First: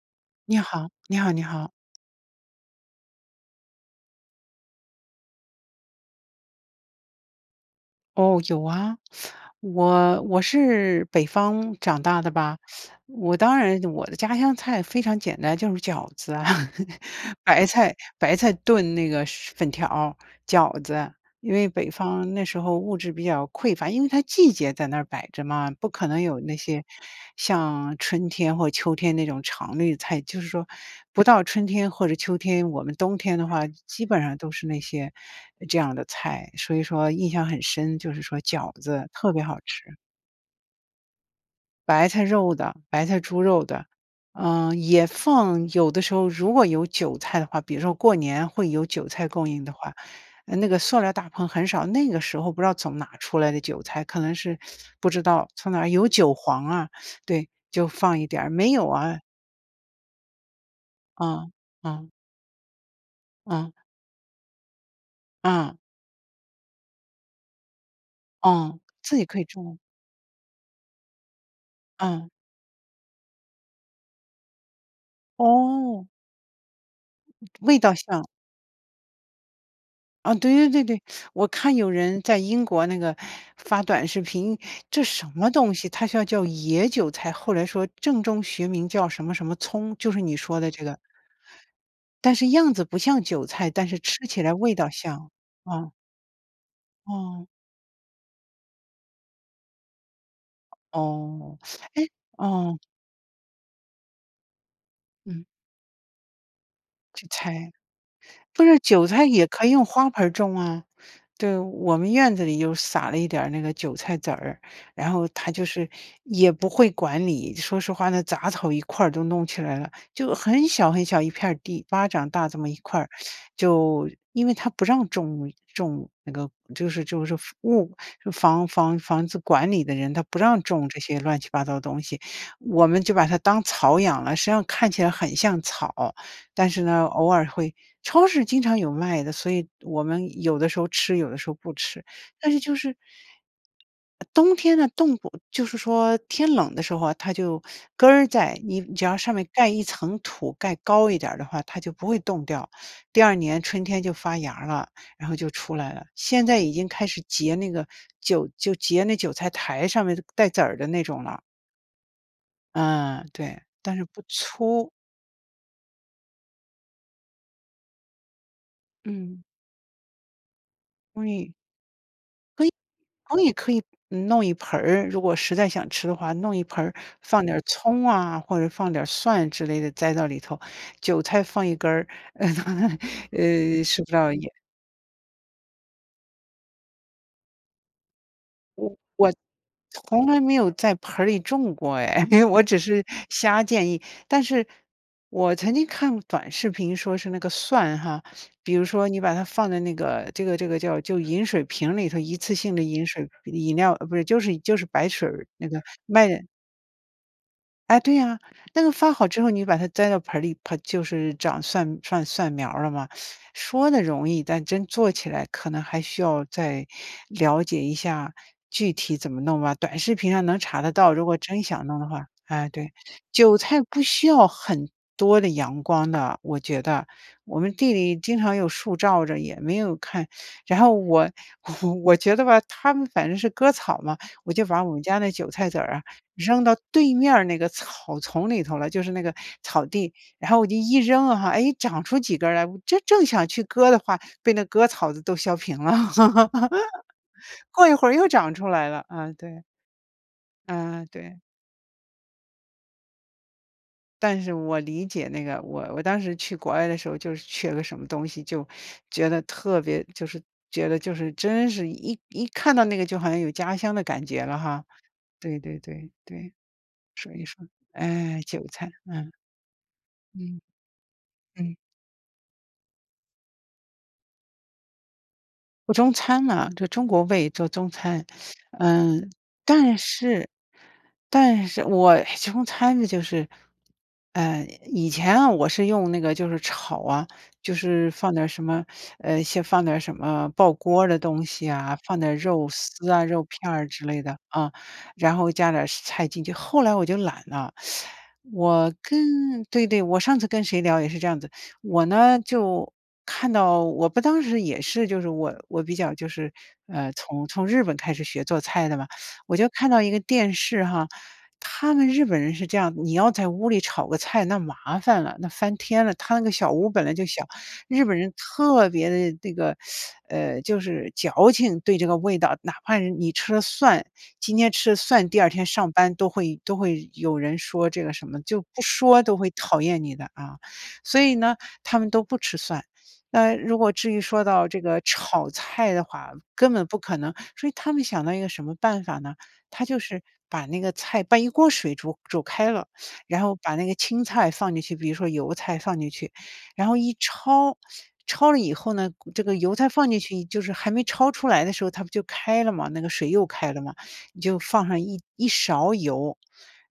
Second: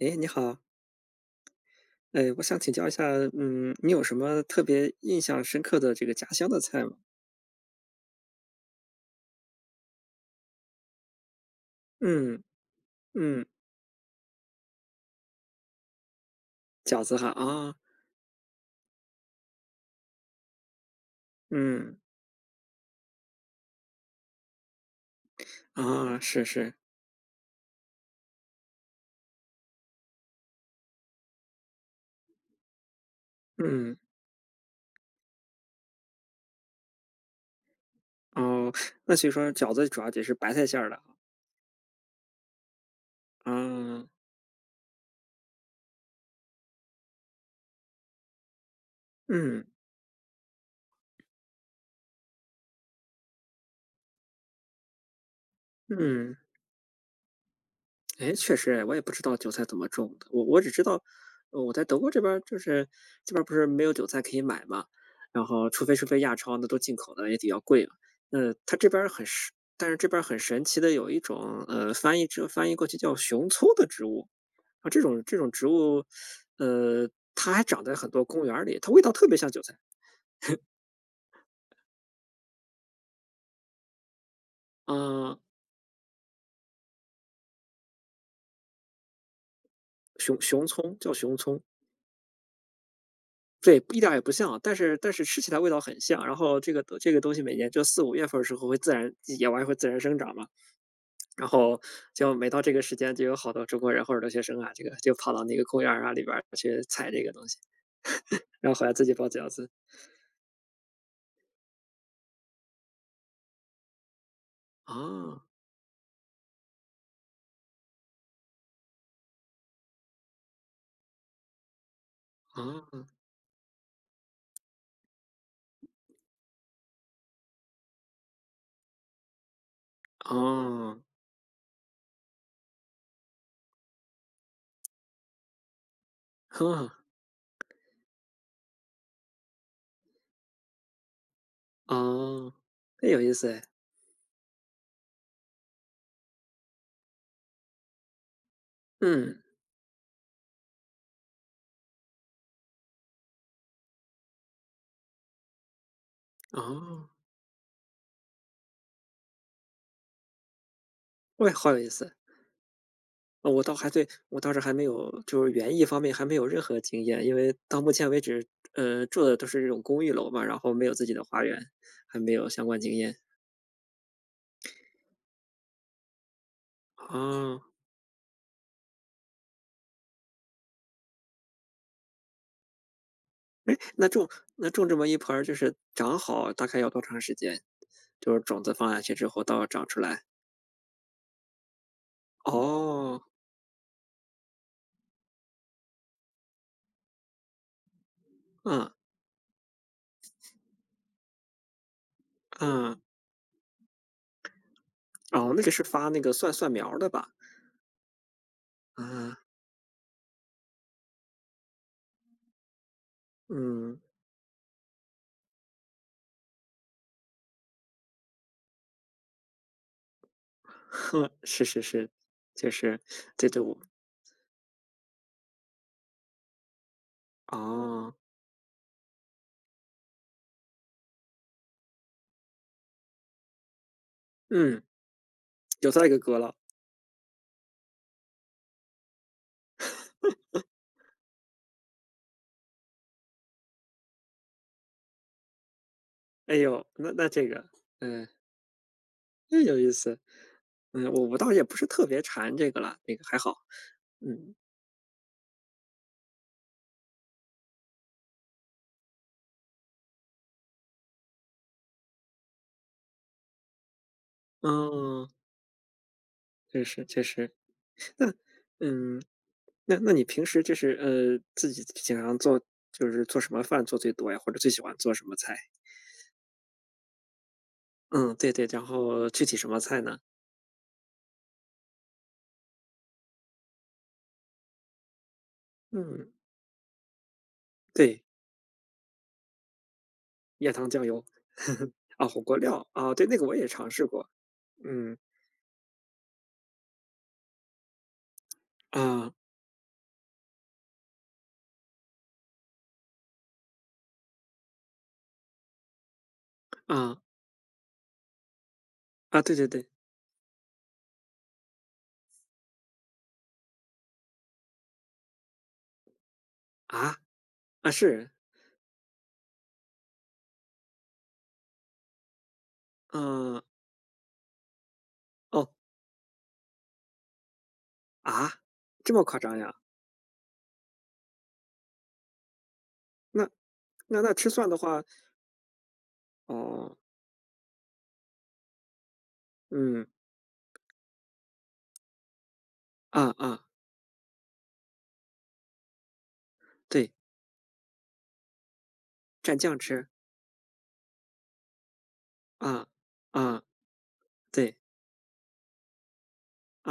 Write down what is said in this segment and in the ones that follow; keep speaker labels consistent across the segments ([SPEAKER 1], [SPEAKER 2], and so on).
[SPEAKER 1] 哎，你
[SPEAKER 2] 你
[SPEAKER 1] 好。
[SPEAKER 2] 好，你好你好。
[SPEAKER 1] 哎，我想请教一下，嗯，你有什么特别印象深刻的这个家乡的菜吗？
[SPEAKER 2] 哦，有啊。我我是北方长大的
[SPEAKER 1] 嗯，
[SPEAKER 2] 吧，我
[SPEAKER 1] 嗯。
[SPEAKER 2] 当然我的家乡菜非常简单，就是饺子啊，
[SPEAKER 1] 饺子哈，
[SPEAKER 2] 白
[SPEAKER 1] 啊。
[SPEAKER 2] 菜白菜炖那个粉条儿、饺子。因为北
[SPEAKER 1] 嗯。
[SPEAKER 2] 方那时候物质比较匮乏，因为它季节在那摆着嘛，不可
[SPEAKER 1] 啊，
[SPEAKER 2] 能有
[SPEAKER 1] 是
[SPEAKER 2] 那
[SPEAKER 1] 是。
[SPEAKER 2] 些，像春天或秋天那种常绿菜。就是说不到春天或者秋天，我们冬天的话，
[SPEAKER 1] 嗯。
[SPEAKER 2] 基本上都是那些这样的菜，所以说印象很深，就是说
[SPEAKER 1] 哦，
[SPEAKER 2] 饺 子，
[SPEAKER 1] 那所以
[SPEAKER 2] 特别
[SPEAKER 1] 说
[SPEAKER 2] 好
[SPEAKER 1] 饺子
[SPEAKER 2] 吃。
[SPEAKER 1] 主要也是白菜馅儿的啊。
[SPEAKER 2] 白菜肉的，白菜猪肉的。
[SPEAKER 1] 啊。
[SPEAKER 2] 呃，也放有的时候如果有韭菜的话，比如说过年会有韭菜供应
[SPEAKER 1] 嗯。
[SPEAKER 2] 的话，啊，那个塑料大棚很少，那个时候不知道从哪儿出来的韭菜，可能是不知道从哪儿有韭
[SPEAKER 1] 嗯。
[SPEAKER 2] 黄啊，对，就放一
[SPEAKER 1] 诶，
[SPEAKER 2] 点儿，
[SPEAKER 1] 确
[SPEAKER 2] 没
[SPEAKER 1] 实哎，
[SPEAKER 2] 有
[SPEAKER 1] 我也不知
[SPEAKER 2] 啊。
[SPEAKER 1] 道韭菜怎么种的。我我只知道，
[SPEAKER 2] 嗯，
[SPEAKER 1] 呃，我在德国
[SPEAKER 2] 嗯。
[SPEAKER 1] 这边儿，就是这边儿不是
[SPEAKER 2] 嗯。
[SPEAKER 1] 没有韭菜可以买吗，然后
[SPEAKER 2] 嗯。
[SPEAKER 1] 除非是非亚超的，都进口的也比较贵了。那它
[SPEAKER 2] 哦，
[SPEAKER 1] 这边儿
[SPEAKER 2] 自
[SPEAKER 1] 很
[SPEAKER 2] 己可以
[SPEAKER 1] 神
[SPEAKER 2] 种啊。
[SPEAKER 1] 但是这边儿很神奇的有一种，呃，翻译
[SPEAKER 2] 嗯。
[SPEAKER 1] 之翻译过去叫“熊葱”的植物，呃，这种这种植物，
[SPEAKER 2] 哦。
[SPEAKER 1] 呃，它还
[SPEAKER 2] 味
[SPEAKER 1] 长
[SPEAKER 2] 道
[SPEAKER 1] 在很多
[SPEAKER 2] 像。
[SPEAKER 1] 公园儿里，它味道特别像韭菜。
[SPEAKER 2] 啊对 对对对。我看有人在英国那个发短视频，这什
[SPEAKER 1] 嗯。
[SPEAKER 2] 么东西？它叫叫野韭菜，后来说正宗学名叫什么什么葱就是
[SPEAKER 1] 熊
[SPEAKER 2] 你说
[SPEAKER 1] 熊
[SPEAKER 2] 的这
[SPEAKER 1] 葱，
[SPEAKER 2] 个。
[SPEAKER 1] 叫“熊葱”。
[SPEAKER 2] 但是样子不像韭菜，
[SPEAKER 1] 对，
[SPEAKER 2] 但是
[SPEAKER 1] 一点儿也
[SPEAKER 2] 吃
[SPEAKER 1] 不
[SPEAKER 2] 起来
[SPEAKER 1] 像，但
[SPEAKER 2] 味道
[SPEAKER 1] 是但是
[SPEAKER 2] 像，
[SPEAKER 1] 吃起来味道
[SPEAKER 2] 嗯。
[SPEAKER 1] 很像，然后这个得这个东西
[SPEAKER 2] 嗯。
[SPEAKER 1] 每年就45月份儿的时候会自然野完会自然生长嘛。然
[SPEAKER 2] 哦，
[SPEAKER 1] 后
[SPEAKER 2] 唉
[SPEAKER 1] 就每到这
[SPEAKER 2] 嗯。
[SPEAKER 1] 个时间就有好多中国人或者留学生啊，这个就跑到
[SPEAKER 2] 嗯。
[SPEAKER 1] 那个公园啊，里边儿去采这
[SPEAKER 2] 韭
[SPEAKER 1] 个东西，
[SPEAKER 2] 菜，不
[SPEAKER 1] 然后
[SPEAKER 2] 是，
[SPEAKER 1] 回来自
[SPEAKER 2] 韭
[SPEAKER 1] 己
[SPEAKER 2] 菜
[SPEAKER 1] 包
[SPEAKER 2] 也
[SPEAKER 1] 饺
[SPEAKER 2] 可
[SPEAKER 1] 子。
[SPEAKER 2] 以用花盆儿种啊。对，我们院子里又撒了一点儿那个韭菜籽儿，然后
[SPEAKER 1] 啊。
[SPEAKER 2] 它就是，也不会管你，说实话呢，杂草一块儿都弄起来了，就很小很小一片儿地，巴掌大这么一块
[SPEAKER 1] 啊。
[SPEAKER 2] 儿。就，因为他不让种种那个就是就是房物就房房房子管理的人，他不让种
[SPEAKER 1] 哦。
[SPEAKER 2] 这些乱七八糟的东西，我们就把它当草养了，实际上看起来很像草。但是呢，偶尔 会超市经常有卖的，所以我们有的时候吃，有的时候不吃，但
[SPEAKER 1] 哦，
[SPEAKER 2] 是就是
[SPEAKER 1] 那有意思哎。
[SPEAKER 2] 呃冬天呢，冻不就是说，天冷的时候，它就根儿在，你只要上
[SPEAKER 1] 嗯。
[SPEAKER 2] 面盖一层土，盖高一点儿的话，它就不会冻掉。第二年春天就发芽儿了，然后就出来了，现在已经开
[SPEAKER 1] 哦。
[SPEAKER 2] 始结那个韭就结那韭菜苔上面带籽儿的那种了。
[SPEAKER 1] 为好有意思。
[SPEAKER 2] 呃，对，
[SPEAKER 1] 我倒还
[SPEAKER 2] 但是
[SPEAKER 1] 对
[SPEAKER 2] 不
[SPEAKER 1] 我倒是还没
[SPEAKER 2] 粗。
[SPEAKER 1] 有就是园艺方面还没有任何经验。因为到目前为止，呃，住的
[SPEAKER 2] 嗯。
[SPEAKER 1] 都是这种公寓楼嘛，然后没有自己的花
[SPEAKER 2] 味
[SPEAKER 1] 园，还没有
[SPEAKER 2] 可
[SPEAKER 1] 相
[SPEAKER 2] 以
[SPEAKER 1] 关经验。
[SPEAKER 2] 可以可以嗯弄一盆儿，如果实在想吃的话，弄一盆儿放点儿
[SPEAKER 1] 啊。
[SPEAKER 2] 葱啊，或者放点儿蒜之类的，栽到里头，韭菜放一根儿。
[SPEAKER 1] 诶，
[SPEAKER 2] 呃，吃
[SPEAKER 1] 那
[SPEAKER 2] 不
[SPEAKER 1] 种
[SPEAKER 2] 到也
[SPEAKER 1] 那种这么一盆儿就是长好大概要多长时间？就是种子放
[SPEAKER 2] 我
[SPEAKER 1] 下去之
[SPEAKER 2] 我
[SPEAKER 1] 后到长出来。
[SPEAKER 2] 从来没有在盆儿里种过哎，因为我只是
[SPEAKER 1] 哦。
[SPEAKER 2] 瞎建议。但是，我曾经看短视频说是那个蒜哈，比如
[SPEAKER 1] 嗯。
[SPEAKER 2] 说你把它放在那个这个这个叫就饮水瓶儿里头，一次性的
[SPEAKER 1] 嗯。
[SPEAKER 2] 饮水不饮料，哦，不对就是就是白水儿
[SPEAKER 1] 哦，那
[SPEAKER 2] 那
[SPEAKER 1] 个
[SPEAKER 2] 个，
[SPEAKER 1] 是发那
[SPEAKER 2] 卖
[SPEAKER 1] 个蒜蒜苗儿的吧。
[SPEAKER 2] 哎，对呀。那个发好
[SPEAKER 1] 嗯。
[SPEAKER 2] 之后你就把它栽到盆儿里，盆就是长蒜蒜蒜苗儿了嘛。说
[SPEAKER 1] 嗯。
[SPEAKER 2] 得容易，但真做起来可能还需要再了解一下具体怎么弄吧，短视频上能查得到，如 果真
[SPEAKER 1] 是是
[SPEAKER 2] 想弄的
[SPEAKER 1] 是，
[SPEAKER 2] 话，哎，
[SPEAKER 1] 就
[SPEAKER 2] 对。
[SPEAKER 1] 是这
[SPEAKER 2] 韭
[SPEAKER 1] 这我
[SPEAKER 2] 菜不需要很多的阳光的，我觉得。我们地
[SPEAKER 1] 哦。
[SPEAKER 2] 里经常有树照着也没有看，然后我我觉得吧他们反正是割草嘛，我就
[SPEAKER 1] 嗯，
[SPEAKER 2] 把我们家那韭菜 籽
[SPEAKER 1] 韭
[SPEAKER 2] 儿啊，
[SPEAKER 1] 菜给割了。
[SPEAKER 2] 扔到对面那个草丛里头了，就是那个草地，然后我就一 扔啊，诶，长出几根儿来，我这正想去割的话，被那割草子都削平了。
[SPEAKER 1] 哎呦，那那这个，
[SPEAKER 2] 过一会儿
[SPEAKER 1] 呃。
[SPEAKER 2] 又长出来了，啊，
[SPEAKER 1] 这
[SPEAKER 2] 对。
[SPEAKER 1] 有意思。
[SPEAKER 2] 嗯，
[SPEAKER 1] 嗯，我
[SPEAKER 2] 对。
[SPEAKER 1] 我倒也不是特别馋这个啦。那个还好，
[SPEAKER 2] 但是
[SPEAKER 1] 嗯。
[SPEAKER 2] 我理解那个，我我当时去国外的时候，就是缺了个什么东西，就觉得特别就是觉得就是真是一一看到那个，就好像有家乡的感觉了哈。
[SPEAKER 1] 嗯。
[SPEAKER 2] 对对对，对，
[SPEAKER 1] 确实确
[SPEAKER 2] 所以
[SPEAKER 1] 实。
[SPEAKER 2] 说，
[SPEAKER 1] 那
[SPEAKER 2] 哎，韭菜，
[SPEAKER 1] 嗯，
[SPEAKER 2] 嗯。
[SPEAKER 1] 那那你平
[SPEAKER 2] 嗯。
[SPEAKER 1] 时，就是，呃，自
[SPEAKER 2] 嗯。
[SPEAKER 1] 己经常做就是做什么饭，做最多呀，或者，最喜欢做什么菜？
[SPEAKER 2] 中餐呐，就中国胃，做中餐。
[SPEAKER 1] 嗯，对 对。然
[SPEAKER 2] 呃，
[SPEAKER 1] 后，具体什么
[SPEAKER 2] 但
[SPEAKER 1] 菜呢？
[SPEAKER 2] 是但是我哎，中餐呢，就是，呃以前啊，我是用那
[SPEAKER 1] 嗯。
[SPEAKER 2] 个就是炒啊，就是
[SPEAKER 1] 对。
[SPEAKER 2] 放点儿什么，呃，先放点儿什么爆
[SPEAKER 1] 盐、糖、酱
[SPEAKER 2] 锅的
[SPEAKER 1] 油，
[SPEAKER 2] 东西 啊，放
[SPEAKER 1] 啊，
[SPEAKER 2] 点儿
[SPEAKER 1] 火锅
[SPEAKER 2] 肉
[SPEAKER 1] 料，
[SPEAKER 2] 丝
[SPEAKER 1] 啊，
[SPEAKER 2] 啊，
[SPEAKER 1] 对，那
[SPEAKER 2] 肉
[SPEAKER 1] 个我也
[SPEAKER 2] 片
[SPEAKER 1] 尝
[SPEAKER 2] 之
[SPEAKER 1] 试
[SPEAKER 2] 类
[SPEAKER 1] 过，
[SPEAKER 2] 的，啊，
[SPEAKER 1] 嗯。
[SPEAKER 2] 然后加点儿菜进去。后来我就懒了，我跟
[SPEAKER 1] 嗯。
[SPEAKER 2] 对对，我上次跟谁聊也是这样子。我呢，就，看到我不当时也是，就是我我比较就是，呃，
[SPEAKER 1] 嗯。
[SPEAKER 2] 从从日本开始学做菜的嘛，
[SPEAKER 1] 啊，对
[SPEAKER 2] 我
[SPEAKER 1] 对
[SPEAKER 2] 就
[SPEAKER 1] 对。
[SPEAKER 2] 看到一个电视哈。他们日本人是这样，你要在屋里炒个菜那麻烦了，那翻天了，他那个小屋儿本来
[SPEAKER 1] 啊？
[SPEAKER 2] 就小，
[SPEAKER 1] 啊
[SPEAKER 2] 日本
[SPEAKER 1] 是。
[SPEAKER 2] 人特别地那个，呃，就是矫情，对这个味道，哪怕呃，你吃了
[SPEAKER 1] 嗯。
[SPEAKER 2] 蒜，今天吃了蒜，第二天
[SPEAKER 1] 哦。
[SPEAKER 2] 上班都会都会有人说这个什么，
[SPEAKER 1] 啊？
[SPEAKER 2] 就不
[SPEAKER 1] 这
[SPEAKER 2] 说
[SPEAKER 1] 么
[SPEAKER 2] 都
[SPEAKER 1] 夸
[SPEAKER 2] 会
[SPEAKER 1] 张呀？
[SPEAKER 2] 讨厌你的啊，所以呢，他们都不吃蒜。
[SPEAKER 1] 那，
[SPEAKER 2] 那如果至
[SPEAKER 1] 那
[SPEAKER 2] 于
[SPEAKER 1] 那
[SPEAKER 2] 说
[SPEAKER 1] 吃
[SPEAKER 2] 到
[SPEAKER 1] 蒜的
[SPEAKER 2] 这个
[SPEAKER 1] 话
[SPEAKER 2] 炒菜的话，根本
[SPEAKER 1] 哦。
[SPEAKER 2] 不可能，所以他们想到一个什么办法呢？他就
[SPEAKER 1] 嗯。
[SPEAKER 2] 是把那个菜把一锅水煮煮开了，
[SPEAKER 1] 嗯
[SPEAKER 2] 然后
[SPEAKER 1] 嗯。
[SPEAKER 2] 把那个青菜放进去。比如说油菜放进去，然后
[SPEAKER 1] 对。
[SPEAKER 2] 一抄，抄了以后呢，这
[SPEAKER 1] 沾
[SPEAKER 2] 个油
[SPEAKER 1] 酱
[SPEAKER 2] 菜
[SPEAKER 1] 吃。
[SPEAKER 2] 放进去就是还没抄出来的时候，它不就开了
[SPEAKER 1] 嗯，
[SPEAKER 2] 吗，那个水又
[SPEAKER 1] 嗯，
[SPEAKER 2] 开了吗，你就
[SPEAKER 1] 对。
[SPEAKER 2] 放上一一勺油。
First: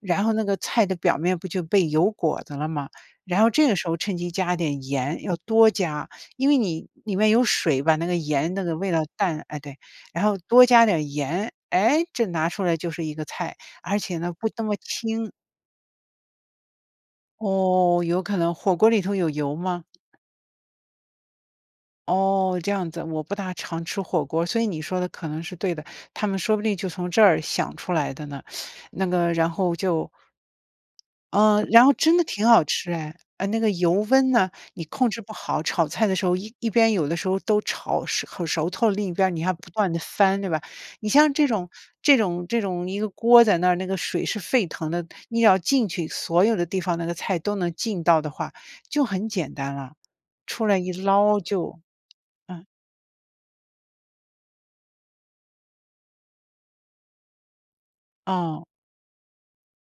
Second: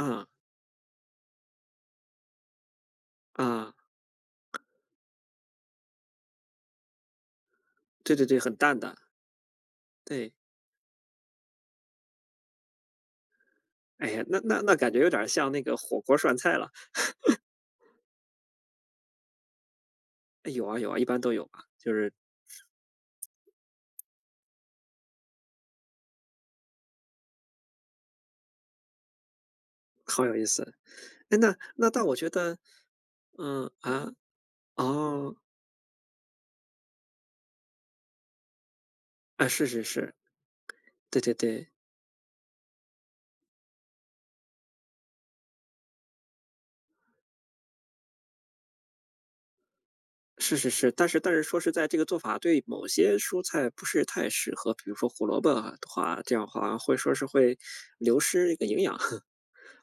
[SPEAKER 2] 然后那个菜的表面不就被油裹着了吗，然后这
[SPEAKER 1] 嗯。
[SPEAKER 2] 个时候趁机加点盐，要多加，因为你里面有水吧，那
[SPEAKER 1] 对
[SPEAKER 2] 个
[SPEAKER 1] 对对，
[SPEAKER 2] 盐
[SPEAKER 1] 很
[SPEAKER 2] 那个
[SPEAKER 1] 淡
[SPEAKER 2] 味
[SPEAKER 1] 的，
[SPEAKER 2] 道淡哎，对，然
[SPEAKER 1] 对。
[SPEAKER 2] 后多加点儿盐。诶，这拿出来就是一个菜，而
[SPEAKER 1] 哎
[SPEAKER 2] 且
[SPEAKER 1] 呀，
[SPEAKER 2] 呢
[SPEAKER 1] 那
[SPEAKER 2] 不
[SPEAKER 1] 那
[SPEAKER 2] 那
[SPEAKER 1] 那，
[SPEAKER 2] 么
[SPEAKER 1] 感觉有点儿
[SPEAKER 2] 清
[SPEAKER 1] 像那个火锅儿涮菜了。
[SPEAKER 2] 哦，有可能，火锅里头有油吗？
[SPEAKER 1] 有啊有啊，一般都有吧，就是
[SPEAKER 2] 哦，这样子，我不大常吃火锅。所以你说的可能是对的，他们说不定就从这儿想出来的呢。那个然后就
[SPEAKER 1] 好有意思。诶，那
[SPEAKER 2] 嗯，然
[SPEAKER 1] 那
[SPEAKER 2] 后
[SPEAKER 1] 但我
[SPEAKER 2] 真的
[SPEAKER 1] 觉
[SPEAKER 2] 挺
[SPEAKER 1] 得，
[SPEAKER 2] 好吃哎，呃，那个
[SPEAKER 1] 嗯
[SPEAKER 2] 油
[SPEAKER 1] 啊？
[SPEAKER 2] 温呐，你控制不
[SPEAKER 1] 哦。
[SPEAKER 2] 好，炒菜的时候一一边有的时候都炒熟很熟透，另一边儿你
[SPEAKER 1] 啊，
[SPEAKER 2] 要
[SPEAKER 1] 是
[SPEAKER 2] 不
[SPEAKER 1] 是
[SPEAKER 2] 断地
[SPEAKER 1] 是，
[SPEAKER 2] 翻，对吧？你
[SPEAKER 1] 对
[SPEAKER 2] 像
[SPEAKER 1] 对
[SPEAKER 2] 这种
[SPEAKER 1] 对。
[SPEAKER 2] 这种这种一个锅在那儿，那个水是沸腾的，你要浸去所有的地方那个菜都能浸到的话，就很简单了，
[SPEAKER 1] 是
[SPEAKER 2] 出
[SPEAKER 1] 是
[SPEAKER 2] 来
[SPEAKER 1] 是，
[SPEAKER 2] 一
[SPEAKER 1] 但是但
[SPEAKER 2] 捞
[SPEAKER 1] 是说实
[SPEAKER 2] 就
[SPEAKER 1] 在这个做法对
[SPEAKER 2] 嗯。
[SPEAKER 1] 某些蔬菜不是太适合，比如说胡萝卜的话这样话会说是会流失一
[SPEAKER 2] 哦。
[SPEAKER 1] 个营养，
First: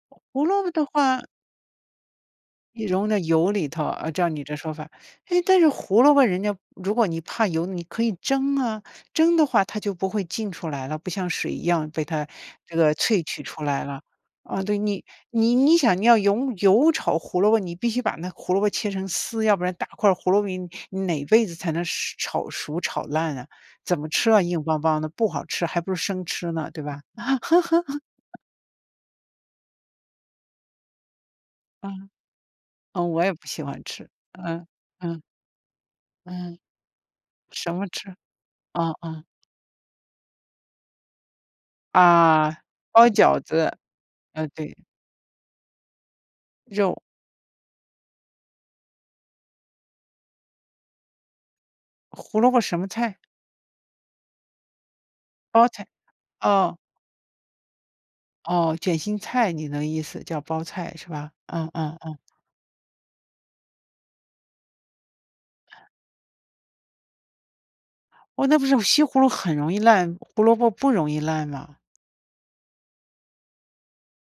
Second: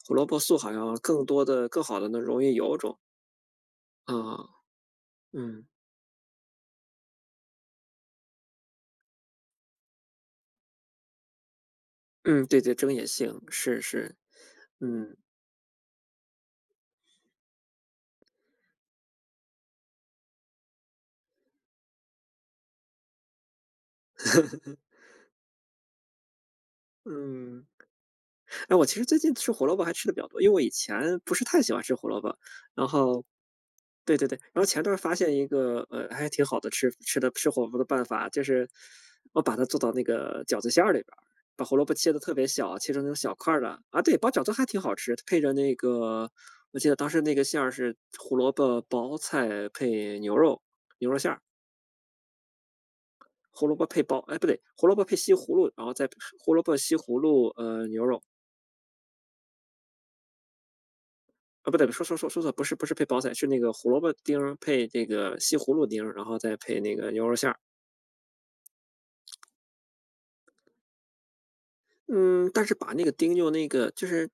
[SPEAKER 1] 胡萝卜
[SPEAKER 2] 胡
[SPEAKER 1] 素
[SPEAKER 2] 萝卜
[SPEAKER 1] 好
[SPEAKER 2] 的
[SPEAKER 1] 像
[SPEAKER 2] 话
[SPEAKER 1] 更多地更好地能溶于油
[SPEAKER 2] 一
[SPEAKER 1] 中。
[SPEAKER 2] 溶在油里头，啊，照你
[SPEAKER 1] 嗯，
[SPEAKER 2] 这说法。诶，但
[SPEAKER 1] 嗯。
[SPEAKER 2] 是胡萝卜人家如果你怕油，你可以蒸啊，蒸的话它就不会浸出来了，不像水一样被它
[SPEAKER 1] 嗯，对对，
[SPEAKER 2] 这
[SPEAKER 1] 蒸
[SPEAKER 2] 个
[SPEAKER 1] 也
[SPEAKER 2] 萃
[SPEAKER 1] 行，
[SPEAKER 2] 取出
[SPEAKER 1] 是
[SPEAKER 2] 来了。
[SPEAKER 1] 是，
[SPEAKER 2] 啊对，你
[SPEAKER 1] 嗯。
[SPEAKER 2] 你你-想你要油油炒胡萝卜，你必须把那胡萝卜切成丝，要不然大块儿胡萝卜你你哪辈子才能熟炒熟、炒烂啊？怎么吃啊，硬梆 梆的，不好吃，还不如生吃呢，对吧？
[SPEAKER 1] 嗯。呃，我其实最近吃胡萝卜还吃得比较多，因为我以前不是太喜欢吃胡
[SPEAKER 2] 嗯，
[SPEAKER 1] 萝卜。然
[SPEAKER 2] 嗯，我
[SPEAKER 1] 后
[SPEAKER 2] 也不喜欢吃，
[SPEAKER 1] 对对对，然后
[SPEAKER 2] 嗯，
[SPEAKER 1] 前段儿发
[SPEAKER 2] 嗯。
[SPEAKER 1] 现一个呃，还挺
[SPEAKER 2] 嗯，
[SPEAKER 1] 好的，吃吃的吃火
[SPEAKER 2] 什
[SPEAKER 1] 锅的
[SPEAKER 2] 么
[SPEAKER 1] 办
[SPEAKER 2] 吃？
[SPEAKER 1] 法，就是
[SPEAKER 2] 哦哦。
[SPEAKER 1] 我把它做到那个饺子馅儿里边，把胡萝卜切得特别
[SPEAKER 2] 啊，
[SPEAKER 1] 小，切
[SPEAKER 2] 包
[SPEAKER 1] 成小
[SPEAKER 2] 饺
[SPEAKER 1] 块儿
[SPEAKER 2] 子，
[SPEAKER 1] 的。啊，对，包饺
[SPEAKER 2] 呃，
[SPEAKER 1] 子还
[SPEAKER 2] 对。
[SPEAKER 1] 挺好吃，配着那个我记得
[SPEAKER 2] 肉。
[SPEAKER 1] 当时那个馅儿是胡萝卜包菜配牛肉牛肉馅儿。
[SPEAKER 2] 胡萝卜什么菜？
[SPEAKER 1] 胡萝卜配包哎，不对，胡萝卜配西葫
[SPEAKER 2] 包
[SPEAKER 1] 芦，然
[SPEAKER 2] 菜。
[SPEAKER 1] 后再配胡萝卜、
[SPEAKER 2] 哦。
[SPEAKER 1] 西葫芦，呃，牛肉。
[SPEAKER 2] 哦，卷心菜，你的意思，叫包菜是吧？嗯
[SPEAKER 1] 啊，不对，
[SPEAKER 2] 嗯
[SPEAKER 1] 说说
[SPEAKER 2] 嗯。
[SPEAKER 1] 说说错，不是不是配包菜，是那个胡萝卜丁儿配那个西葫芦丁儿，然后再配那个牛肉馅儿。
[SPEAKER 2] 哇，那不是西葫芦很容易烂，胡萝卜不容易烂吗？
[SPEAKER 1] 嗯，但是把那个丁用那个就是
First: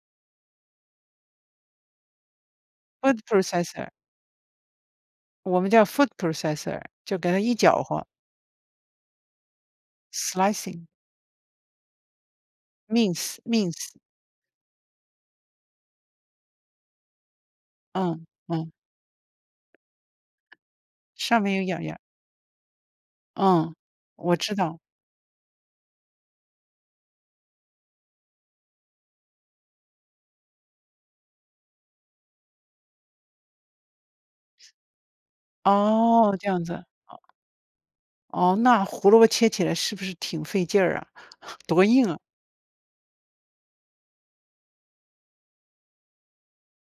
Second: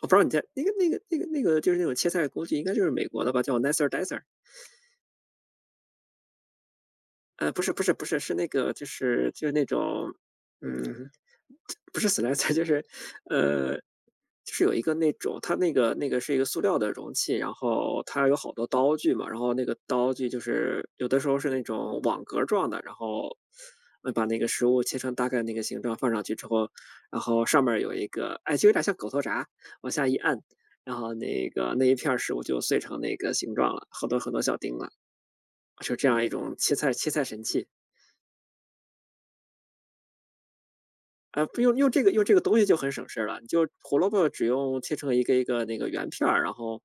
[SPEAKER 1] 我不知道你在那个那个那个那个，就是那种切菜工具应该就是美国
[SPEAKER 2] Food
[SPEAKER 1] 的吧，叫 nicer
[SPEAKER 2] processor。
[SPEAKER 1] dicer。
[SPEAKER 2] 我们叫 food processor。就给它
[SPEAKER 1] 呃，
[SPEAKER 2] 一
[SPEAKER 1] 不是不
[SPEAKER 2] 搅
[SPEAKER 1] 是不
[SPEAKER 2] 和。
[SPEAKER 1] 是，是那个就是就那种，
[SPEAKER 2] Slicing。
[SPEAKER 1] 嗯，不是 slicer，就是，呃，
[SPEAKER 2] Mince，mince。
[SPEAKER 1] 就是有一个那种它那个那个是一个塑料的容器，然后
[SPEAKER 2] 嗯，
[SPEAKER 1] 它有好多
[SPEAKER 2] 嗯。
[SPEAKER 1] 刀具嘛，然后那个刀具就是有的时候
[SPEAKER 2] 上
[SPEAKER 1] 是
[SPEAKER 2] 面有
[SPEAKER 1] 那
[SPEAKER 2] 眼儿眼。
[SPEAKER 1] 种网格儿状的，然后
[SPEAKER 2] 嗯，
[SPEAKER 1] 把
[SPEAKER 2] 我
[SPEAKER 1] 那个
[SPEAKER 2] 知
[SPEAKER 1] 食
[SPEAKER 2] 道。
[SPEAKER 1] 物切成大概那个形状放上去之后，然后上面儿有一个哎，就有点像狗头闸，往下一按，然后那个那一片儿食物就碎成那个形状了，好多好多小丁了。是这样一
[SPEAKER 2] 哦，这
[SPEAKER 1] 种
[SPEAKER 2] 样子。
[SPEAKER 1] 切菜切
[SPEAKER 2] 哦。
[SPEAKER 1] 菜神器。
[SPEAKER 2] 哦，那胡萝卜切起来是不是挺费劲儿啊，
[SPEAKER 1] 啊，不用，
[SPEAKER 2] 多
[SPEAKER 1] 用这
[SPEAKER 2] 硬
[SPEAKER 1] 个
[SPEAKER 2] 啊。
[SPEAKER 1] 用这个东西就很省事儿了，就胡萝卜只用切成一个一个那个圆片儿，然后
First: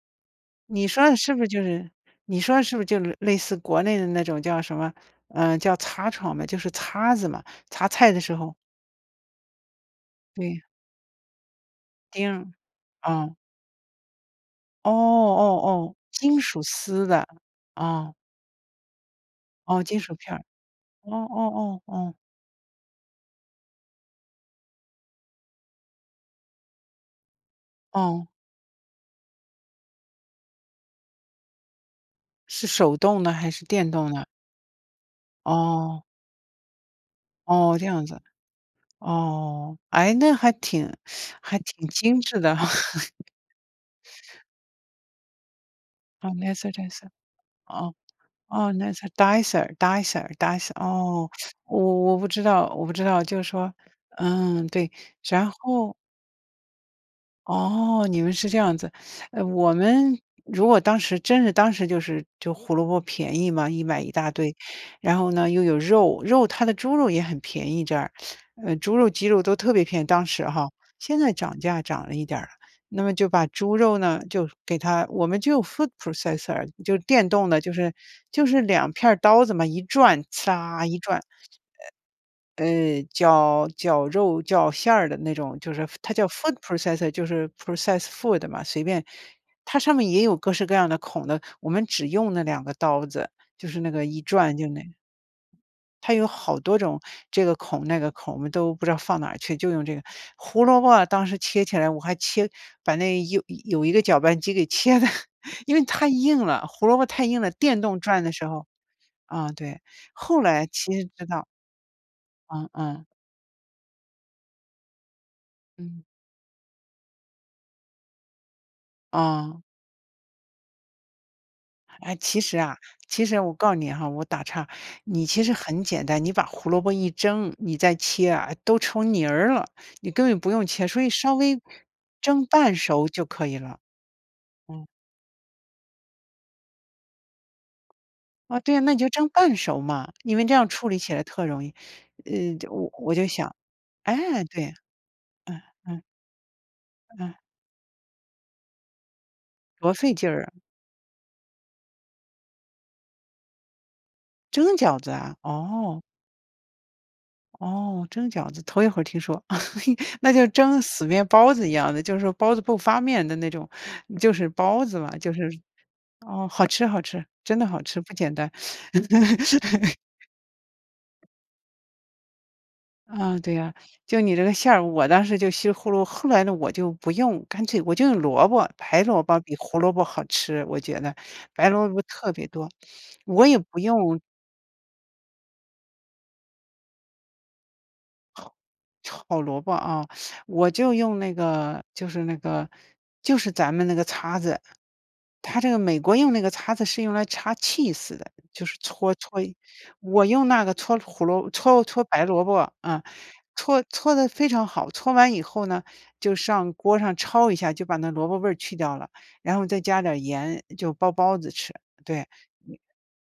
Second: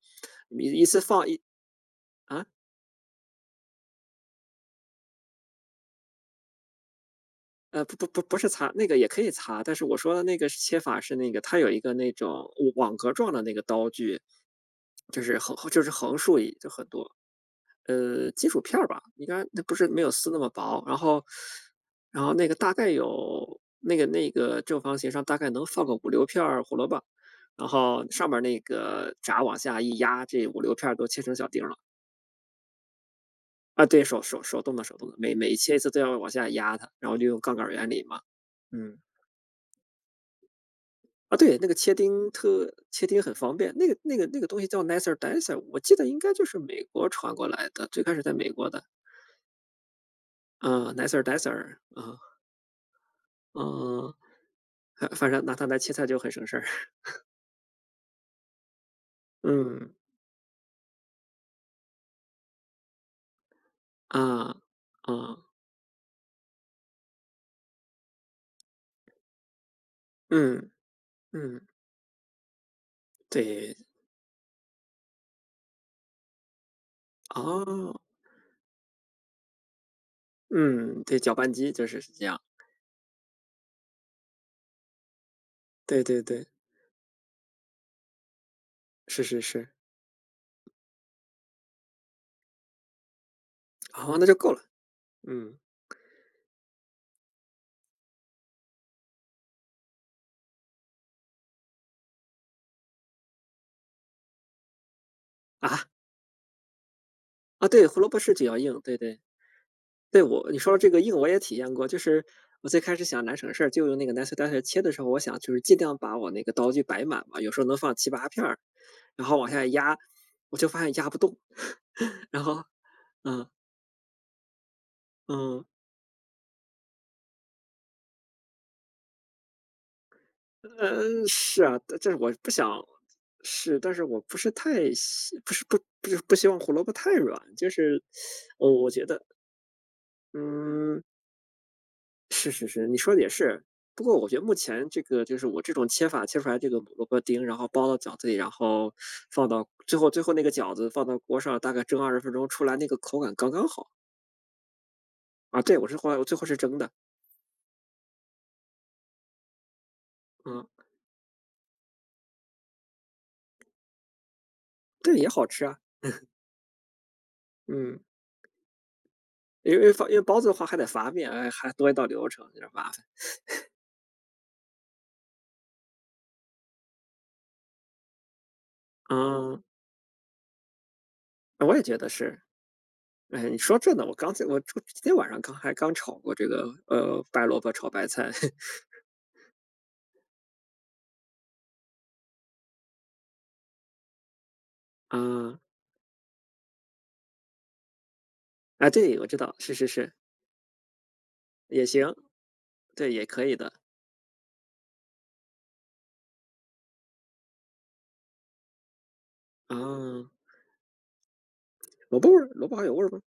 [SPEAKER 1] 你一
[SPEAKER 2] 你
[SPEAKER 1] 次
[SPEAKER 2] 说的
[SPEAKER 1] 放
[SPEAKER 2] 是
[SPEAKER 1] 一
[SPEAKER 2] 不是就是你
[SPEAKER 1] 啊？
[SPEAKER 2] 说的是不是就类似国内的那种叫什么，呃，叫擦床嘛，就是擦子嘛，
[SPEAKER 1] 呃
[SPEAKER 2] 擦
[SPEAKER 1] 不不
[SPEAKER 2] 菜
[SPEAKER 1] 不
[SPEAKER 2] 的时
[SPEAKER 1] 不是
[SPEAKER 2] 候
[SPEAKER 1] 擦，那个也可以擦。但是我说的那个是
[SPEAKER 2] 对。
[SPEAKER 1] 切法，是那个它有一个那
[SPEAKER 2] 丁
[SPEAKER 1] 种
[SPEAKER 2] 儿。
[SPEAKER 1] 网格儿状
[SPEAKER 2] 哦。
[SPEAKER 1] 的那个刀具，
[SPEAKER 2] 哦
[SPEAKER 1] 就是横
[SPEAKER 2] 哦
[SPEAKER 1] 横就是
[SPEAKER 2] 哦，
[SPEAKER 1] 横竖
[SPEAKER 2] 金
[SPEAKER 1] 已
[SPEAKER 2] 属
[SPEAKER 1] 就很
[SPEAKER 2] 丝
[SPEAKER 1] 多，
[SPEAKER 2] 的，哦。
[SPEAKER 1] 呃，金属片儿吧，应该那不
[SPEAKER 2] 哦，
[SPEAKER 1] 是
[SPEAKER 2] 金
[SPEAKER 1] 没有
[SPEAKER 2] 属
[SPEAKER 1] 丝
[SPEAKER 2] 片
[SPEAKER 1] 那
[SPEAKER 2] 儿，
[SPEAKER 1] 么薄。然
[SPEAKER 2] 哦
[SPEAKER 1] 后
[SPEAKER 2] 哦哦哦。
[SPEAKER 1] 然后那个大概有那个那个正方形上大概能放个56片儿胡萝卜，然后
[SPEAKER 2] 哦。
[SPEAKER 1] 上面儿那个闸往下一压，这56片儿都切成小丁儿了。
[SPEAKER 2] 是手动的还是
[SPEAKER 1] 啊
[SPEAKER 2] 电
[SPEAKER 1] 对，
[SPEAKER 2] 动
[SPEAKER 1] 手
[SPEAKER 2] 的？
[SPEAKER 1] 手手动的手动的，每每切一次都
[SPEAKER 2] 哦。
[SPEAKER 1] 要往下压它，然后就用杠杆儿
[SPEAKER 2] 哦，这
[SPEAKER 1] 原理
[SPEAKER 2] 样
[SPEAKER 1] 嘛，
[SPEAKER 2] 子。
[SPEAKER 1] 嗯。
[SPEAKER 2] 哦。诶，那还挺
[SPEAKER 1] 啊
[SPEAKER 2] 还
[SPEAKER 1] 对，那个
[SPEAKER 2] 挺
[SPEAKER 1] 切
[SPEAKER 2] 精
[SPEAKER 1] 丁
[SPEAKER 2] 致的哈。
[SPEAKER 1] 特切丁 很方便，那个那个那个东西叫 nicer dicer，我记得应
[SPEAKER 2] 呃，
[SPEAKER 1] 该就是
[SPEAKER 2] Nicer
[SPEAKER 1] 美国
[SPEAKER 2] Dicer。
[SPEAKER 1] 传过来的，
[SPEAKER 2] 哦，
[SPEAKER 1] 最开始在美国
[SPEAKER 2] 哦，
[SPEAKER 1] 的。
[SPEAKER 2] nicer dicer dicer dicer，
[SPEAKER 1] 嗯，Nicer
[SPEAKER 2] 哦，
[SPEAKER 1] Dicer，
[SPEAKER 2] 我我不
[SPEAKER 1] 啊。
[SPEAKER 2] 知道我不知道，就是说，
[SPEAKER 1] 嗯。
[SPEAKER 2] 嗯，对，
[SPEAKER 1] 呃，反正
[SPEAKER 2] 然
[SPEAKER 1] 拿它来切
[SPEAKER 2] 后
[SPEAKER 1] 菜就很省事儿。
[SPEAKER 2] 哦，你们是这样子。呃，我
[SPEAKER 1] 嗯。
[SPEAKER 2] 们如果当时真是当时就是就胡萝卜便宜嘛，一买一大堆，
[SPEAKER 1] 嗯，
[SPEAKER 2] 然后
[SPEAKER 1] 嗯。
[SPEAKER 2] 呢又有肉，肉它的猪肉也很便宜这儿，呃，猪肉鸡肉都特别便宜，当时哈，
[SPEAKER 1] 嗯，
[SPEAKER 2] 现在涨
[SPEAKER 1] 嗯。
[SPEAKER 2] 价涨了一点儿了。那么就把猪
[SPEAKER 1] 对。
[SPEAKER 2] 肉呢就给它，我们就 food processor，就是电动的，就是
[SPEAKER 1] 哦。
[SPEAKER 2] 就是2片儿刀子嘛一转，刺啦，一
[SPEAKER 1] 嗯，对，
[SPEAKER 2] 转，
[SPEAKER 1] 搅拌机就是是这样。
[SPEAKER 2] 呃，绞绞肉绞馅儿的那种，就是 F
[SPEAKER 1] 对
[SPEAKER 2] 它
[SPEAKER 1] 对
[SPEAKER 2] 叫
[SPEAKER 1] 对。
[SPEAKER 2] food processor，就是 process food 嘛，随便
[SPEAKER 1] 是是是。
[SPEAKER 2] 它上面也有各式各样的孔的，我们只用那2个刀子，就是那个
[SPEAKER 1] 哦，
[SPEAKER 2] 一
[SPEAKER 1] 那就够
[SPEAKER 2] 转
[SPEAKER 1] 了，
[SPEAKER 2] 就那个
[SPEAKER 1] 嗯。
[SPEAKER 2] 它有好多种这个孔、那个孔，我们都不知道放哪去，就用这个。胡萝卜当时切起来，我还切把那有有一个搅拌机给切得，因为
[SPEAKER 1] 啊？
[SPEAKER 2] 太硬了，胡萝卜太硬了，
[SPEAKER 1] 啊
[SPEAKER 2] 电
[SPEAKER 1] 对，胡
[SPEAKER 2] 动
[SPEAKER 1] 萝卜
[SPEAKER 2] 转的
[SPEAKER 1] 是比
[SPEAKER 2] 时
[SPEAKER 1] 较
[SPEAKER 2] 候
[SPEAKER 1] 硬，对对。
[SPEAKER 2] 啊，对，
[SPEAKER 1] 对，
[SPEAKER 2] 后
[SPEAKER 1] 我你
[SPEAKER 2] 来
[SPEAKER 1] 说的这个
[SPEAKER 2] 切
[SPEAKER 1] 硬
[SPEAKER 2] 知
[SPEAKER 1] 我也
[SPEAKER 2] 道
[SPEAKER 1] 体验过，就是
[SPEAKER 2] 嗯
[SPEAKER 1] 我最开始
[SPEAKER 2] 嗯。
[SPEAKER 1] 想拿省事，就用那个 nicer dicer 切的时候，我想就是尽量
[SPEAKER 2] 嗯。
[SPEAKER 1] 把我那个刀具摆满了，有时候能放7-8片儿，然后往
[SPEAKER 2] 哦。
[SPEAKER 1] 下压，我就发现压不动，
[SPEAKER 2] 哎，其
[SPEAKER 1] 然
[SPEAKER 2] 实
[SPEAKER 1] 后
[SPEAKER 2] 啊其实
[SPEAKER 1] 嗯。
[SPEAKER 2] 我告诉你哈，我打岔，你其实
[SPEAKER 1] 嗯。
[SPEAKER 2] 很简单，你把胡萝卜一蒸，你再切啊都成泥儿了，你根本就不用切，所以
[SPEAKER 1] 嗯，
[SPEAKER 2] 稍微
[SPEAKER 1] 是啊，这这是我
[SPEAKER 2] 蒸
[SPEAKER 1] 不想
[SPEAKER 2] 半熟就可以了，
[SPEAKER 1] 试，但是我不是
[SPEAKER 2] 嗯。
[SPEAKER 1] 太希不是不不希望胡萝卜太软，就是
[SPEAKER 2] 啊
[SPEAKER 1] 我
[SPEAKER 2] 对啊，
[SPEAKER 1] 我
[SPEAKER 2] 那你
[SPEAKER 1] 觉
[SPEAKER 2] 就
[SPEAKER 1] 得
[SPEAKER 2] 蒸半熟嘛，因为这样处理
[SPEAKER 1] 嗯。
[SPEAKER 2] 起来特容易，呃，
[SPEAKER 1] 是是是，
[SPEAKER 2] 我
[SPEAKER 1] 你
[SPEAKER 2] 我
[SPEAKER 1] 说得
[SPEAKER 2] 就
[SPEAKER 1] 也
[SPEAKER 2] 想，
[SPEAKER 1] 是。不
[SPEAKER 2] 唉，
[SPEAKER 1] 过我觉得目
[SPEAKER 2] 对。
[SPEAKER 1] 前这个就是
[SPEAKER 2] 嗯，
[SPEAKER 1] 我这种
[SPEAKER 2] 嗯。
[SPEAKER 1] 切法切出来这个萝卜
[SPEAKER 2] 嗯。
[SPEAKER 1] 丁，然后包到饺子里，然后放到
[SPEAKER 2] 多
[SPEAKER 1] 最后
[SPEAKER 2] 费
[SPEAKER 1] 最
[SPEAKER 2] 劲
[SPEAKER 1] 后那
[SPEAKER 2] 儿
[SPEAKER 1] 个
[SPEAKER 2] 啊。
[SPEAKER 1] 饺子放到锅上，大概蒸20分钟出来那个口感刚刚好。
[SPEAKER 2] 蒸饺子啊！
[SPEAKER 1] 啊，对，我是
[SPEAKER 2] 哦。
[SPEAKER 1] 后来我最后是蒸的。
[SPEAKER 2] 哦，蒸饺子，头一回儿听说。那就
[SPEAKER 1] 嗯。
[SPEAKER 2] 蒸死面包子一样的，就是说包子不发面的那种，就是包子嘛，
[SPEAKER 1] 这也
[SPEAKER 2] 就
[SPEAKER 1] 好
[SPEAKER 2] 是
[SPEAKER 1] 吃啊！
[SPEAKER 2] 哦，好吃好吃，真的好
[SPEAKER 1] 嗯。
[SPEAKER 2] 吃，不简单。
[SPEAKER 1] 因为 发因为包子的话还得发面，哎，还多一道流程，有点儿麻烦。
[SPEAKER 2] 啊，对 呀。就你这个馅儿我当时就西葫芦后来呢我就不用，干脆我就用萝卜。白萝卜比
[SPEAKER 1] 嗯。
[SPEAKER 2] 胡萝卜好吃，我觉得。白
[SPEAKER 1] 我也
[SPEAKER 2] 萝
[SPEAKER 1] 觉
[SPEAKER 2] 卜
[SPEAKER 1] 得
[SPEAKER 2] 特
[SPEAKER 1] 是。
[SPEAKER 2] 别多，
[SPEAKER 1] 哎，
[SPEAKER 2] 我也
[SPEAKER 1] 你说
[SPEAKER 2] 不
[SPEAKER 1] 这呢，我
[SPEAKER 2] 用
[SPEAKER 1] 刚才我我就今天晚上刚还刚炒过这个，呃，白萝卜炒白菜。
[SPEAKER 2] 炒萝卜啊，我就用那个就是那个就是咱们那个擦子。
[SPEAKER 1] 啊。
[SPEAKER 2] 它这个美国用那个擦子是用来擦 cheese 的，就是
[SPEAKER 1] 啊，
[SPEAKER 2] 搓
[SPEAKER 1] 对，我知道，
[SPEAKER 2] 搓。
[SPEAKER 1] 是是是。
[SPEAKER 2] 我用那个搓胡萝搓
[SPEAKER 1] 也
[SPEAKER 2] 搓
[SPEAKER 1] 行。
[SPEAKER 2] 白萝卜，嗯，
[SPEAKER 1] 对，也可以的。
[SPEAKER 2] 戳搓得非常好，搓完以后呢就上锅上焯一下，就把那萝卜味儿去掉了。然后再加点
[SPEAKER 1] 哦。
[SPEAKER 2] 盐，就包包子吃，
[SPEAKER 1] 萝
[SPEAKER 2] 对。
[SPEAKER 1] 卜味儿？萝卜还有味儿吗？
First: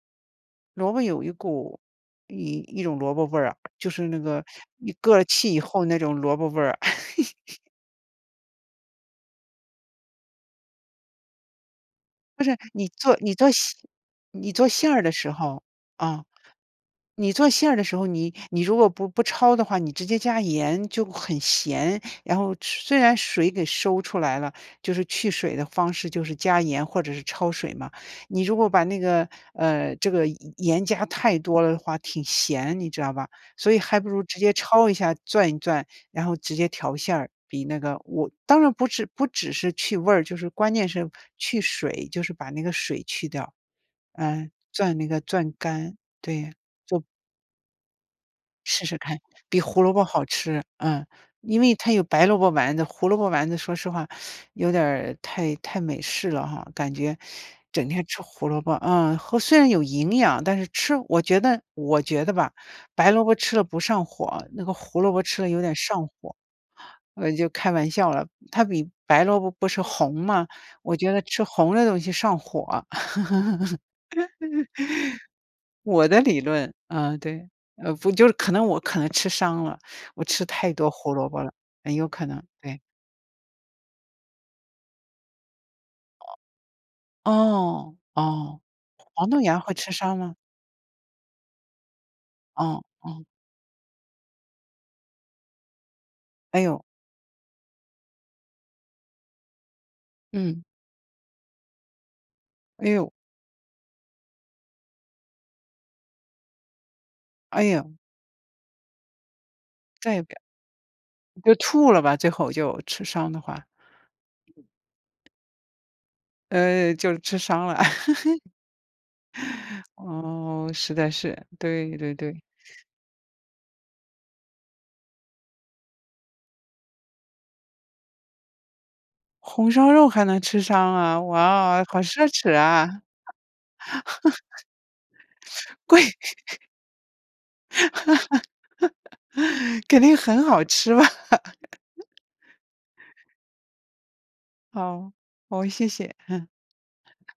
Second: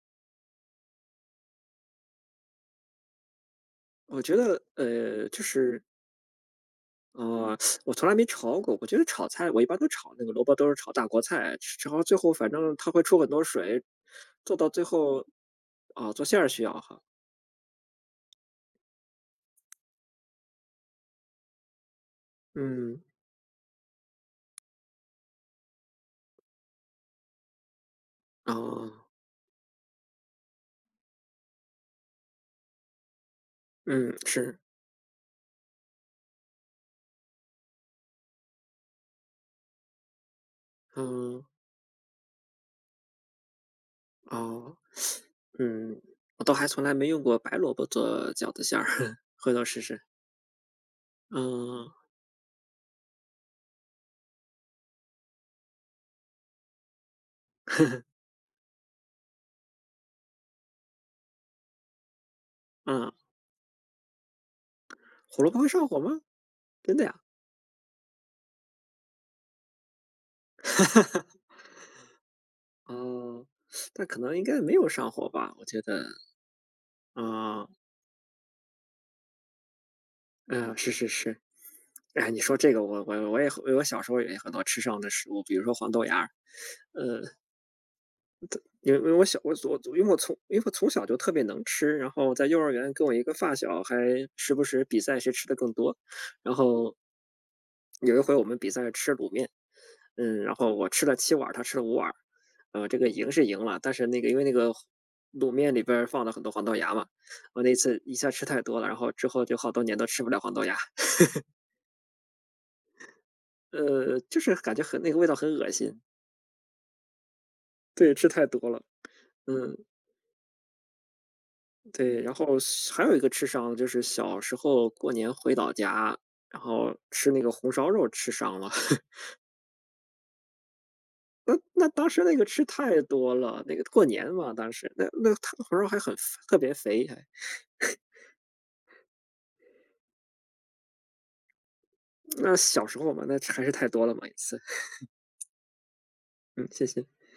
[SPEAKER 2] 萝卜有一股一一种萝卜味儿啊，就是那
[SPEAKER 1] 我觉
[SPEAKER 2] 个
[SPEAKER 1] 得，
[SPEAKER 2] 你搁儿
[SPEAKER 1] 呃，就
[SPEAKER 2] 气以
[SPEAKER 1] 是
[SPEAKER 2] 后那种萝卜味儿啊。
[SPEAKER 1] 哦，我从来没焯过。我觉得炒菜我一般都炒那个萝卜，都是炒大锅菜，之之后最后
[SPEAKER 2] 不
[SPEAKER 1] 反
[SPEAKER 2] 是，
[SPEAKER 1] 正
[SPEAKER 2] 你
[SPEAKER 1] 它会
[SPEAKER 2] 做
[SPEAKER 1] 出很
[SPEAKER 2] 你
[SPEAKER 1] 多
[SPEAKER 2] 做喜
[SPEAKER 1] 水，
[SPEAKER 2] 你
[SPEAKER 1] 做
[SPEAKER 2] 做
[SPEAKER 1] 到最
[SPEAKER 2] 馅儿的
[SPEAKER 1] 后
[SPEAKER 2] 时候，
[SPEAKER 1] 啊，
[SPEAKER 2] 啊，
[SPEAKER 1] 做馅儿需要哈。
[SPEAKER 2] 你做馅儿的时候，你你如果不不焯的话，你直接加盐就会很咸，然后吃虽
[SPEAKER 1] 嗯。
[SPEAKER 2] 然水给收出来了，就是去水的方式就是加盐或者是焯水嘛。你如果把那
[SPEAKER 1] 哦。
[SPEAKER 2] 个，呃，这个盐加太多了的话，挺咸，你知道吧？所以还不
[SPEAKER 1] 嗯，
[SPEAKER 2] 如直接
[SPEAKER 1] 是。
[SPEAKER 2] 焯一下、攥一攥，然后直接调馅儿，比那个我当然不只不只是去味儿，就是关键是
[SPEAKER 1] 嗯。
[SPEAKER 2] 去水，就是把那个水去掉。呃，
[SPEAKER 1] 哦，
[SPEAKER 2] 攥那个攥 干，
[SPEAKER 1] 嗯，我
[SPEAKER 2] 对，
[SPEAKER 1] 倒还从来
[SPEAKER 2] 做
[SPEAKER 1] 没用过白萝卜做饺子馅儿，
[SPEAKER 2] 试试看。
[SPEAKER 1] 回
[SPEAKER 2] 比
[SPEAKER 1] 头试
[SPEAKER 2] 胡萝
[SPEAKER 1] 试。
[SPEAKER 2] 卜好吃，嗯。
[SPEAKER 1] 嗯
[SPEAKER 2] 因为
[SPEAKER 1] 嗯
[SPEAKER 2] 它
[SPEAKER 1] 嗯。
[SPEAKER 2] 有白萝卜丸子，胡萝卜丸子说实话 有点儿太太美式了哈，感觉 整 天吃胡萝卜，呃，和虽然有营养，但是吃我觉得我觉得吧，白
[SPEAKER 1] 嗯。
[SPEAKER 2] 萝卜吃了不上火，那个胡萝卜吃
[SPEAKER 1] 胡
[SPEAKER 2] 了
[SPEAKER 1] 萝卜
[SPEAKER 2] 有
[SPEAKER 1] 会
[SPEAKER 2] 点
[SPEAKER 1] 上火
[SPEAKER 2] 上
[SPEAKER 1] 吗？
[SPEAKER 2] 火。
[SPEAKER 1] 真的呀？
[SPEAKER 2] 我就开玩笑了，它比白萝卜不是红吗？我觉得 吃红的东西上火。
[SPEAKER 1] 哦。那可能应该没有上火吧，我觉得。
[SPEAKER 2] 我的理论，嗯，对，
[SPEAKER 1] 哦。
[SPEAKER 2] 呃，不就是可能我可能吃伤了，我吃太
[SPEAKER 1] 嗯，
[SPEAKER 2] 多
[SPEAKER 1] 是是
[SPEAKER 2] 胡萝
[SPEAKER 1] 是。
[SPEAKER 2] 卜了，很有可
[SPEAKER 1] 哎，你
[SPEAKER 2] 能，
[SPEAKER 1] 说这
[SPEAKER 2] 对。
[SPEAKER 1] 个，我我我也后我小时候也有很多吃伤的食物，比如说黄豆芽儿，呃
[SPEAKER 2] 哦，
[SPEAKER 1] 的
[SPEAKER 2] 哦，
[SPEAKER 1] 因为因为我
[SPEAKER 2] 黄
[SPEAKER 1] 小
[SPEAKER 2] 豆
[SPEAKER 1] 我
[SPEAKER 2] 芽儿
[SPEAKER 1] 做
[SPEAKER 2] 会
[SPEAKER 1] 我
[SPEAKER 2] 吃
[SPEAKER 1] 做因为我
[SPEAKER 2] 伤吗？
[SPEAKER 1] 从因为我从小就特别能吃，然后在幼儿园
[SPEAKER 2] 哦
[SPEAKER 1] 儿跟我一
[SPEAKER 2] 哦。
[SPEAKER 1] 个发小，还时不时比赛谁吃得更多，然
[SPEAKER 2] 哎呦。
[SPEAKER 1] 后有一回我们比赛吃卤面，嗯，然
[SPEAKER 2] 嗯。
[SPEAKER 1] 后我吃了7碗儿，他吃了5碗儿。嗯，
[SPEAKER 2] 哎
[SPEAKER 1] 这个
[SPEAKER 2] 呦。
[SPEAKER 1] 赢是赢了，但是那个因为那个后卤面里边放了很多黄豆芽嘛，我
[SPEAKER 2] 哎
[SPEAKER 1] 那
[SPEAKER 2] 呦。
[SPEAKER 1] 次一下吃太多了，然后之后就好多年都
[SPEAKER 2] 再也
[SPEAKER 1] 吃不
[SPEAKER 2] 不
[SPEAKER 1] 了
[SPEAKER 2] 要
[SPEAKER 1] 黄豆芽。
[SPEAKER 2] 就吐了吧最后就，吃伤的话。
[SPEAKER 1] 呃，就是感觉很那个味道很恶心。
[SPEAKER 2] 呃，就吃伤了。
[SPEAKER 1] 对，吃太多了，嗯。
[SPEAKER 2] 哦，实在是，对对
[SPEAKER 1] 对，然
[SPEAKER 2] 对。
[SPEAKER 1] 后许还有一个吃伤就是小时候过年回老家，然后吃那个红烧肉吃伤了。
[SPEAKER 2] 红烧肉还能吃伤啊，
[SPEAKER 1] 那
[SPEAKER 2] 哇哦！
[SPEAKER 1] 那
[SPEAKER 2] 好
[SPEAKER 1] 当时
[SPEAKER 2] 奢
[SPEAKER 1] 那个
[SPEAKER 2] 侈
[SPEAKER 1] 吃太
[SPEAKER 2] 啊！
[SPEAKER 1] 多了，那个过年嘛，当时。那那它红烧 肉还
[SPEAKER 2] 贵！
[SPEAKER 1] 很肥特 别肥还。
[SPEAKER 2] 肯定很好吃吧。
[SPEAKER 1] 那小时候嘛，那它还是太多了嘛一次。
[SPEAKER 2] 好，哦，谢谢。
[SPEAKER 1] 嗯，谢谢。